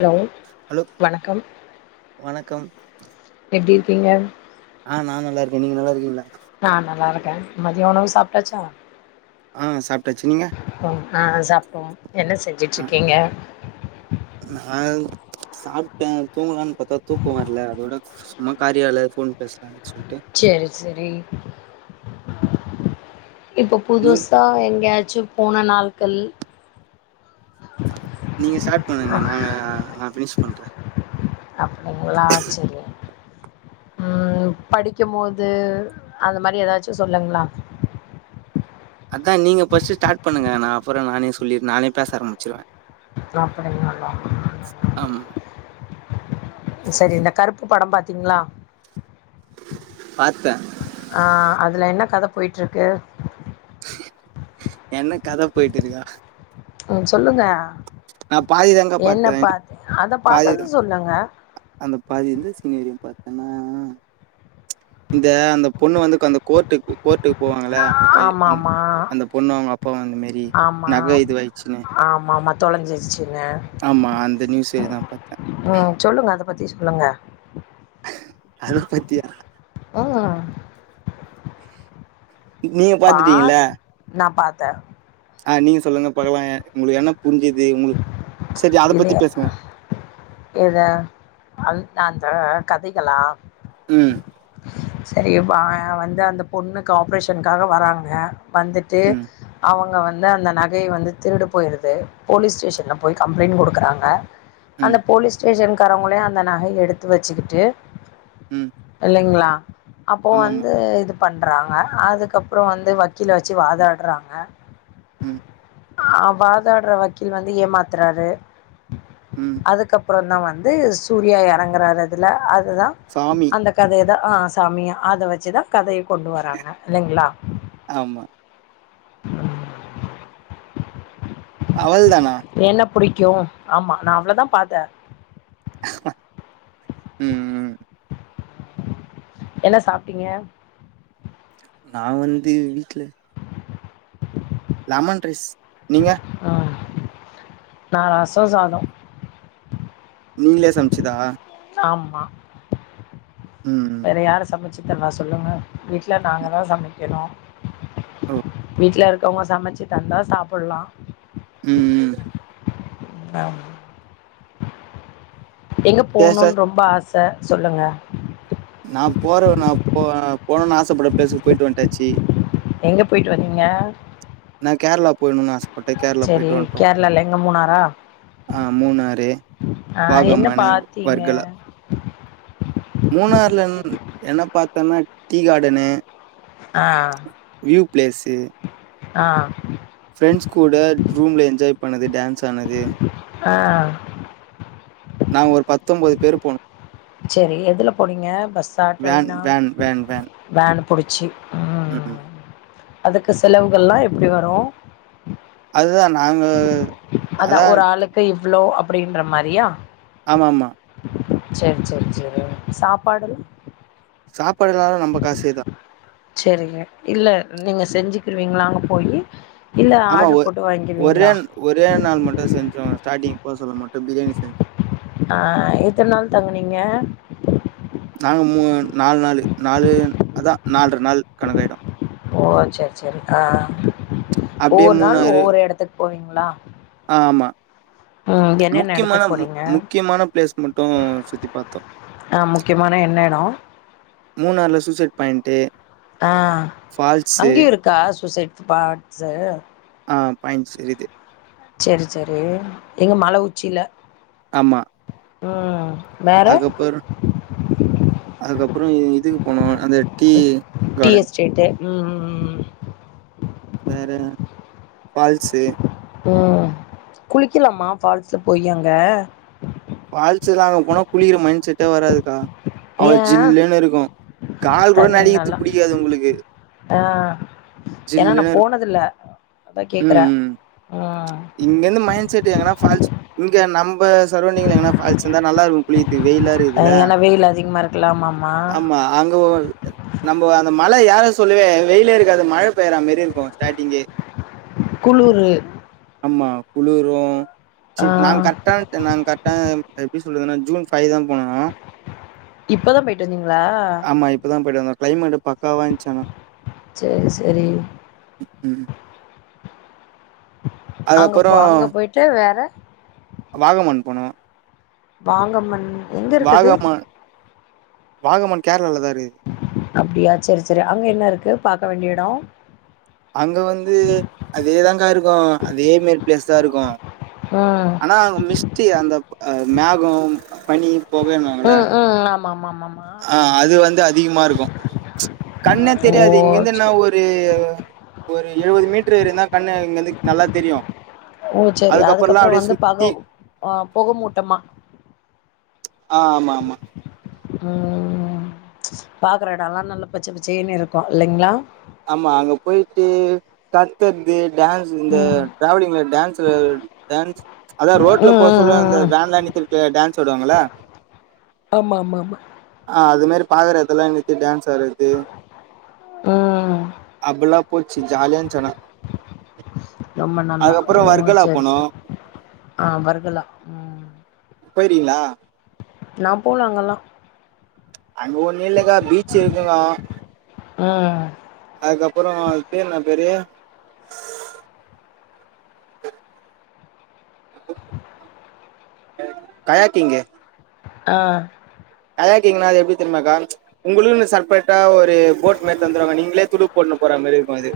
Hello hello வணக்கம் வணக்கம் எப்டிரு கிங்க ஆ நா நல்லா இருக்க நீங்க நல்லா இருக்கீங்ளா நா நல்லா இருக்க மதிய உணவு சாப்ட்டாச்சா ஆ சாப்ட்டாச்சு நீங்க ம் ஆ சாப்டோம் என்ன ஆ செஞ்சுட்டிருக்கீங்க சாப்ட தூங்கலான்னு பாத்தா தூக்கம் வர்ல அதோட சும்மா காரியால ஃபோன் பேசலானு செரி செரி இப்போ நீ புதுசா எங்கியாச் சு போன நாள்கள் நீங்க ஸ்டார்ட் பண்ணுங்க நாங்க நா ஃப்னிஷ் பண்ற அப்டிங்ளா செரி ம் படிக்கும்போது அந்த மாரி ஏதாச்சும் சொல்லுங்ளா அக்கா நீங்க ஃப்ஸ்ட் ஸ்டார்ட் பண்ணுங்க நா அப்றோ நானே சொல்லி நானே பேச ஆரம்பிச்சிருவ ஆமா [inaudible] செரி இந்த கருப்பு படம் பாத் திங்ளா பாத்த ஆ அதுல என்ன கத போயிட்டிருக்கு என்ன கத போய்ட்டிருகா ஓ நா பாதி தங்க என்ன பா்த்தே பாத் அத பாதித பாத்தது சொல்லுங்க அந்த பாதி இருந்து சீனரியும் பாத் ஏனா இந்த அந்த பொண்ணு வந்து அந்த கோர்ட்டுக்கு கோர்ட்டு போவாங்கள அந்த பை அந் ஆமாமா அந்த பொண்ணு அவங்க அப்பாவ அந்த மாரி நகை இதுவாயிச்சுன்னு தொலஞ்சிச்சு ஆமா அந்த நியூசே தா பாத்தே ம் சொல்லுங்க அத பத்தி சொல்லுங்கள் அது பத்தியா ஆ நீங்க பாத்துட்டீங்களா த்த ஆ நீங்க சொல்லுங்க பாக்லா உங்களுக்கு என்ன புரிஞ்சுது உங்களுக்கு சேரி அத இது பத்தி பேசுங்க ஆ கதைகலா ம் சேரி வா வந்து அந்த பொண்ணுக்கு ஆப்ரேஷனுக்காக வராங்க வந்துட்டு ம் அவங்க வந் வந்து அந்த நகைய வந்து திருடு போயிருது போலீஸ் ஸ்டேஷன்ல போய் கம்ப்ளைண்ட் கொடுக்குறாங்க ம் அந்த போலீஸ் ஸ்டேஷனுக் க்காரவங்களே அந்த நகை எடுத்து வச்சுக்கிட்டு ம் இல்லைங்களா அப்போ ஆமாமா வந்து இது பண்றாங்க அதுக்கப்புறோ வந்து வக்கீல வச்சு வாதாடுறாங்க ம் ஆ வாதாட்ற வ க்கீல் வந்து ஏமாத்துறாரு ம் அதுக்கப் அப்புறோ தா வந்து சூர்யா இறங்குறாரு இதுல அ து தா சாமி அந்த கதையை தா அ சாமியா அத வச்சு தா கதைய கொண்டு வராங்க இல்லைங்களா ஆமா அவள்தானா என்னப் புடிக்கும் ஆமா நா அவ்ளவுதாபத்த ம் ம் என்ன சாப்ட்டீங்க நா வந்து வீட்ல லேமன் ரைஸ் நீங்க ஆ நா ரசோசாதோ நீங்லே சமச்சதா ஆமா ம் வேற யாரு சமச்சி த்தவா சொல்லுங்க வீட்ல நாங்கதா சமைக்கனு ஓ ட்ல்ல இருக்கவுங்க சமச்சிதந்தா சாப்பல்லா ம்ம் [unintelligible] எங்க டேஸ்டா போணுன் ரொம்ப ஆஸ் த்த சொல்லுங்க நா போறவ நா போ போனுன்னு ஆசப்படற பிளேஸுக்கு போயிட்டு வந்ட்டாச்சி எங்க போயிட்டு வந்தீங்க நா கேரளா போய்ணுன்னு ஆசப்பட்டே கேரளா சரி போயிட்டு வந்துட்டோ கேரளால எங்க மூணாரா ஆ மூணாறு ஆ என்ன பாகமானு பாத்தீங்க வர்கல மூணாறுல ன் என்ன பத்தன்னா டீ காடனு ஆ வியூ பிளேஸு ஆ ஃப்ரெண்ட்ஸ் கூட ரூம்ல என்ஜாய் பண்ணது ப் டேன்ஸ் ஆனது ஆ நா ஒரு பத் த்தொபது பேர் போனோ சேரி எதுல போனீங்க பஸ்ஸா வேன் ட்ரெயின்னா வேன் வேன் வேன். வேன்ப் புடிச்சி ம் அதுக்கு செலவுகள்ல்லா எப்பிடி வரு அததா நாங்க அதா அதான் ஒரு ஆளுக்கு இவ்ளோ அப் அப்டின்ற மாரியா ஆமா ஆமா செரி செரி செரி சாப்பாடு சாப் சேரிங்க இல்ல நீங்க செஞ்சு திருவீங்களா அங்க போயி இல்ல ஆமா ஆர்டர் ஒ போட்டு வாங்கிருவீங்களா ஒரே ஒரே நாள் மட்டு செஞ்சோ ஸ்டார்ட்டிங் போ சொல்ல மட்டு பிரியாணி செஞ்சு அ எத்தன நாள் தங்னீங்க நாங்க மூ நாலு நாலு நாலு அதா நால்ர நாள் கணக்காயிடு ஓ செரி செரி ஆ அப்டியே ஒவ்வொரு நாள் மூணாறு ஒவ்வொரு எடத்துக்கு போவீங்ளா ஆமா என்னென்ன முக்கியமான எடத்துக்கு மு போனீங்க முக்கியமான பிளேஸ் மட்டு சுத்தி பாத்தோ ஆ முக்கியமான என்ன எடோ மூணாறுல சூசைட் பாயின்ட்டு ஆ அங்கேயு இருக்கா சூசைட் பாட்ஸு ஆ பாயின்ஸ் இருக்கு சேரி சேரி எங்க மழ உச்சியில உம் அதுக்கப்பறோ அதுக்கப்றோ அப்றோ இதுக்கு போனோ அந்த டீ டி கார்டன். எஸ்டேட்டு் ம்ம்ம் ஃபால்ஸ்சு ம் குளிக்கலாமா ஃபால்ஸ்ல போய் அங்க ஃபால்ஸ்ல அங்க போனா குளிக்ற மைண்ட் செட்டே வராதுக்கா அவ்ளோ ஏ ஜில்லுன்னு இருக்கு கால் கூட தண்ணி நனக்கறது நல்லா பிடிக்காது உங்களுக்கு ஆ ஏன்னா நா ஜில்ன்னு இருக்கு போனதில்ல அதா கேக்குறே உம் இங்க இருந்து மைண்ட் செட் எங்கானா ஃபால்ஸ் இங்க நம்ம சரௌண்டிங்ல எங்கனா பால்ஸ் இருந்தா நல்லா இருக்கு குளியத்துக்கு வெயிலா இருக்குதுல ஏன்னா வெயில் அதிகமா இருக்குல்ல ஆமாமா ஆமா அங்க நம்மோ அந்த மல யார சொல்லுவே வெயிலே இருக்காது மழை பெயற மெரி இருக்கு ஸ்டாடிங்கே குளுரு ம்மா குளுரு ச் ஆ நங்க கரெக்டான்ட் நாங்க கரெக்டா எப்பிடி சொ சொல்லதுனா ஜூன் பைதா போனனா இப்பதா போயிட்டு வந்தீங்களா ஆமா இப்பதா போயிட்டு வந்தோ கிளைமேட் பக்காவா இருந்துச்சு ஆனா சேரி சேரி ம் அங்க போ அங்க போயிட்டு வேற வாகமண் போனோ வாங்கம்மன் எங்க இருக்கு அது வாகமான் வாகமான் கேரளாலதா இ அப்பிடியா சேரி சேரி அங்க என்ன இருக்கு பாக்க வேண்டிய இடோ அங்க வந்து அதேதாங்க்கா இருக்கு அதே மே பிளேஸ்தா இருக்கு ம் ஆனா அங்க மிஸ்ட்டி அந்த அ மேகோம் உ உ ஆமா ஆமா ஆமா ஆ அது வந்து அதிகமா இருக்கு கண்ணே ஓ தெரியாது இங்கந்து செ என்ன ஒரு ஒரு எழுவது மீட்டர் இருந்தா கண்ணு இங்கிருந்து நல்லா தெரியு ஓ சரி அதுக்கப்புறல்லா அதுக்கப்புறோ அப்டியே வந்து பகோ சுத்தி ஆ புகோமூட்டமா ஆ ஆமா ஆமா ம் பாக்குற இடல்லா நல்ல பச்சை பச்சையேன்னு இருக்கு இல்லைங்களா கத்தந்தேல் டேன்ஸ் இந்த ம் டிராவலிங்ல டேன்ஸ் டேன்ஸ் அத ரோட்ல ம் ம் போ சொல்ல அந்த ம் ம் வேன்லா நித்தரது டேன்ஸ்வுடுவாங்களா ஆமா ஆமா ஆமா பாக்றதெல்லா நித்தி டேன்ஸ் த்தரது ம் அப்புளாப் போச்சி ஜாலியா இன்ச் ஆனா ரொம்ப நல்லா அதுக்கப்புறோ ஓ வர்கலா செரி போனோ செரி ஆ வர்கலா ம் போய்றீங்களா நா போலா அங்கல்லா அங்க ஒன்னு இல்லக்கா பீச்சு இருக்குங்க ம் அதுக்கப்புறோ பேர் என்ன பேரு காயாக்கிங்கு ஆ கயாக்கிங்ன அது எப்டி தெரியுமாக்கா உங்களுக்குனு செப்பரேட்டா ஒரு போட் மாரி தந்துவாங்க நீங்களே துடுப் போட்னு போற மாரி இருக்கு அது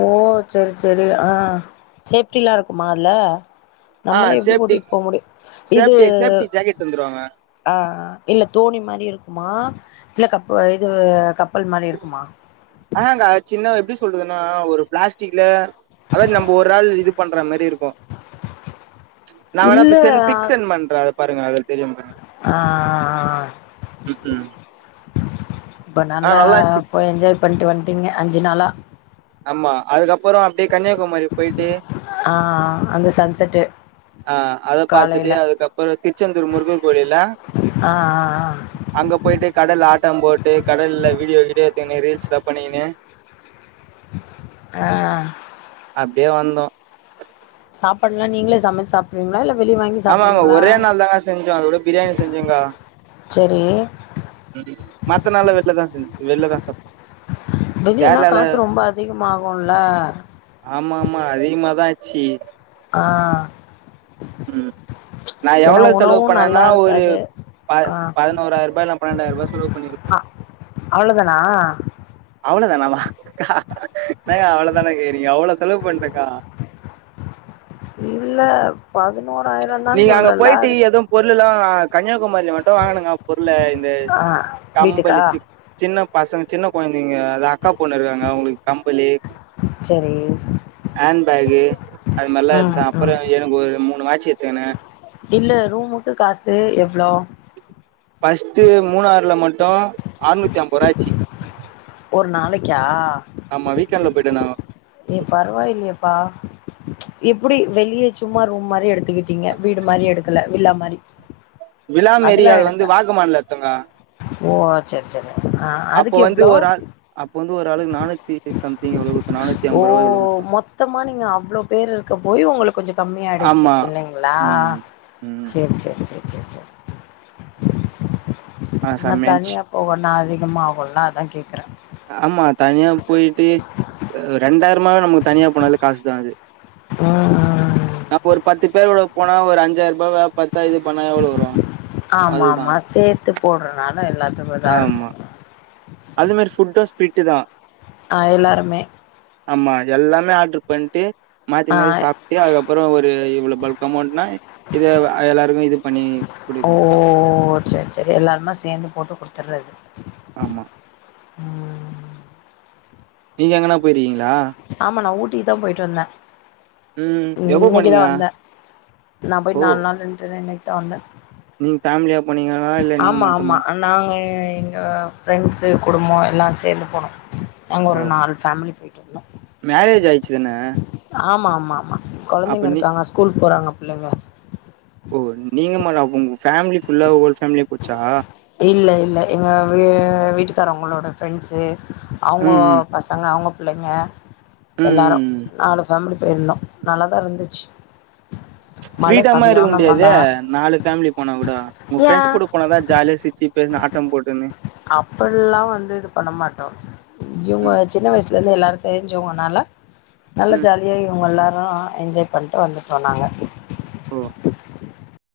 ஓ சரி சரி ஆ சேப்டி எல்லா இருக்குமா அதுல ஆ நம்மள எப்படி சேஃப்டி ஓட்டிட்டு போ முடியு இது சேஃப்டி சேஃப்டி ஜாக்கெட் தந்துருவாங்க ஆ இல்ல தோணி மாரி இருக்குமா இல்ல கா இப்ப இது க ஆங்க சின்ன எப்டி சொல்றதுன்னா ஒரு பிளாஸ்டிக்ல அதாவது நம்ம ஒரு ஆள் இது பண்ற மாரி இருக்கு நா வேணா இல்ல செ பிக் சென் பண்றே அத பாருங்க அதுல தெரியுமா பாருங்க ஆ ம் ம் இப்ப ஆ நல்லா இருந்துச்சு போய் என்ஜாய் பண்ட்டு வந்துட்டிங்க அஞ்சு நாளா ஆமா அதுக்கப் போறோ அப்படியே கன்னியாகுமரி போயிட்டு ஆ அந்த சன்செட்டு ஆ அத பார்த்துட்டு காலைல அதுக்கப்புறோ திருச்செந்தூர் முருகன் கோவில்ல ஆ ஆ அங்க போயிட்டு கடல் ல ஆட்டோம் போட்டு கடலில் வீடியோ கீடியோ எடுத்துகின்னு ரீல்ஸ் லா பண்ணினு ஆ அப்டியே வந்தோ சாப்படலா நீங்களே சமைச்சு சாப்டுவீங்களா இல்ல வெளிய வாங்கி ஆமா ஆமா சாப்டுவீங்களா ஒரே நாள் தாங்க செஞ்சோ அதோட பிரியாணி செஞ்சுங்காள செரி ம் மத்த நாள வெளிலதா செஞ்ச வெளிலதா சாப் வெளியனா காசு ரொம்ப அதிகம்மாககும்ல ச்சு ஆ ம் நா ஏன்னா எவ்வளவு செலவு உணவும் நல்லா பண்ணேன்னா ஒரு இருக்காது ப பதினோறாயிர ரூபா இல்ல பன்னெண்டாயிர ரூபா சொல ஆ அவ்ளோ தானா அவ்வளோதானாமா என்னங்க அவ்வளோதானே கேறீங்க அவ்வளோ செலவு பண்றக்கா இல்ல பதினோராயிரம் தான் நீங்க அங்க சொல்றல போயிட்டு அதுக்கு எதுவு பொருள்ல்லா கண்யா குமரிள மட்டு வாங்கணுங்க பொருள இந்த ஆ வீட்டுக்கா கம்பளி சின் சின்ன பசங்க சின்ன கொயந்த நீங்க அக்கா பொண்ண இருக்காங்க அவங்களுக்கு கம்பளி சரி ஹேண் பேகு அது மாரிலா ம் எடுத்தே அப்புறோ ம் எனக்கு ஒரு மூணு வாட்ச் த்தென இல்ல ரூமுக்கு காசு எவ்ளோ ஃபர்ஸ்ட்டு மூணாறுல மட்டும் ஆர்நூத்தி ஐம்பது ரூவாச்சு ஒரு நாளைக்கா ஆமா வீக்கெண்ட்ல போயிட்டந்தாங்கோ ஏ பரவாயில்லையப்பா எப்டி வெளியே சும்மா ரூம் மாரி எடுத்துக்கிட்டீங்க வீடு மாரி எடுக்கல வில்லா மாரி விலாமேரிய அதெல்லா அது வந்து எடுத்தா வாகு மாநுலத்தோங்கா ஓ ஆ சரி சரி ஆ அப்ப அதுக்கு வந்து எவ்ளோ ஒரு ஆள் அப்ப வந்து ஒரு ஆளுக்கு நானூத்தி சம் ஓ மொத்தமா நீங்க அவ்ளோ பேரு இருக்க போய் உங்களுக்கு கொஞ்சோ கம்மிய ஆயிடுச்சு ஆமா இல்லிங்களா ம் ம் சரி சரி சரி ச் ச ச ஆ ஆனா செம்மையா இருந்ச்சு தனியா போகு நா அதிக மாகுல அதா கே ஆமா தனியா போயி ட்டு ரெண்டாயிர பெரும்பாலு தனியா போனாலு காசு தா அது ம், ம். நா அப்ப ஒரு பத்து பேரோட போனா ஒரு அஞ்சாயிருபாவ பத்து ஆமா ஆமா சேர்த்து போடுறனால எல்லாத்துக்கும் இதா இருக்கும். ஆமா அது மாரி ஃபுட்டஸ் பிட்டுதா ஆ எல்லாருமே ஆமா எல்லாமே ஆர்டரு பண்ட்டு மாத்தி ஆ மாத்தி சாப்ட்டு அதுக்கப்புறோ ஒரு இவ்ளோ பல்க் அமௌண்ட்னா இத எல்லாருக்கு இது பண்ணி ஓ! குடுக்கவேண்டிதா த்தர்ரது ஆமா ம் நீங்க எங்கனா போய்றீகன ஆம்மா நா ஊட் டி தா போயிட்டு வந்தே ம் எப்போ இன்னைக்குதா போனீங்க வந்தே நா போய்ட்டு நாலு நாள் இண்டு இன்னைக்கு ட்ட வந்த நீங் ஃபேமிலியா போனீங்களா இல்ல நீங்க ஆமா ஆமா மட்டுமா நாங்க எ எங்க ஃப்ரெண்ட்ஸ் குடும்ப எல்லா சேந்து போனோ நாங்க ஒரு ஓ நாலு ஃபேமிலி போய்டு வந்தோ மேரேஜ் ஆயிடுச்சு தான ஆமா ஆம் ஆமா ஆமா அப்ப கொழந்தைங்க நீ இருக்காங்க ஸ்கூல் போறாங்க உள்ள வா ஓ நீங்க மட்டா ஆகுங் இல்ல இல்ல எங்க வ வீட்டுக்கார ங்களோட ஃப்ரெண்ட்ஸ்சு அவோங்க ம் ம் பசங்க அவுங்க புள்ளைங்க ம் எல்லாரு ம் நாலு ஃபேமிலி போய்ருந்தோ நல்லாதா இருந்துச்சு மழ ஃப்ரீடமா இருக்க சரியான மழ முடியாத நாலு ஃபேமிலி போன கூட உங். ஃப்ரெண்ஸ் கூட போனதா ஜாலியா சிரிச்சி பேச இஷ்ட போட்டுனு அப்படல்லா வந்து இது பண்ண மாட்டோ இவுங்க ம் சின்ன வயசுல இருந்து எல்லாரு சரிஞ்சோங்ணால நல்ல ம் ஜாலியா இவுங்க எல்லா அ அ என்ஜாய் பண்ட்டு வந்துட்டோ நாங்க ஓ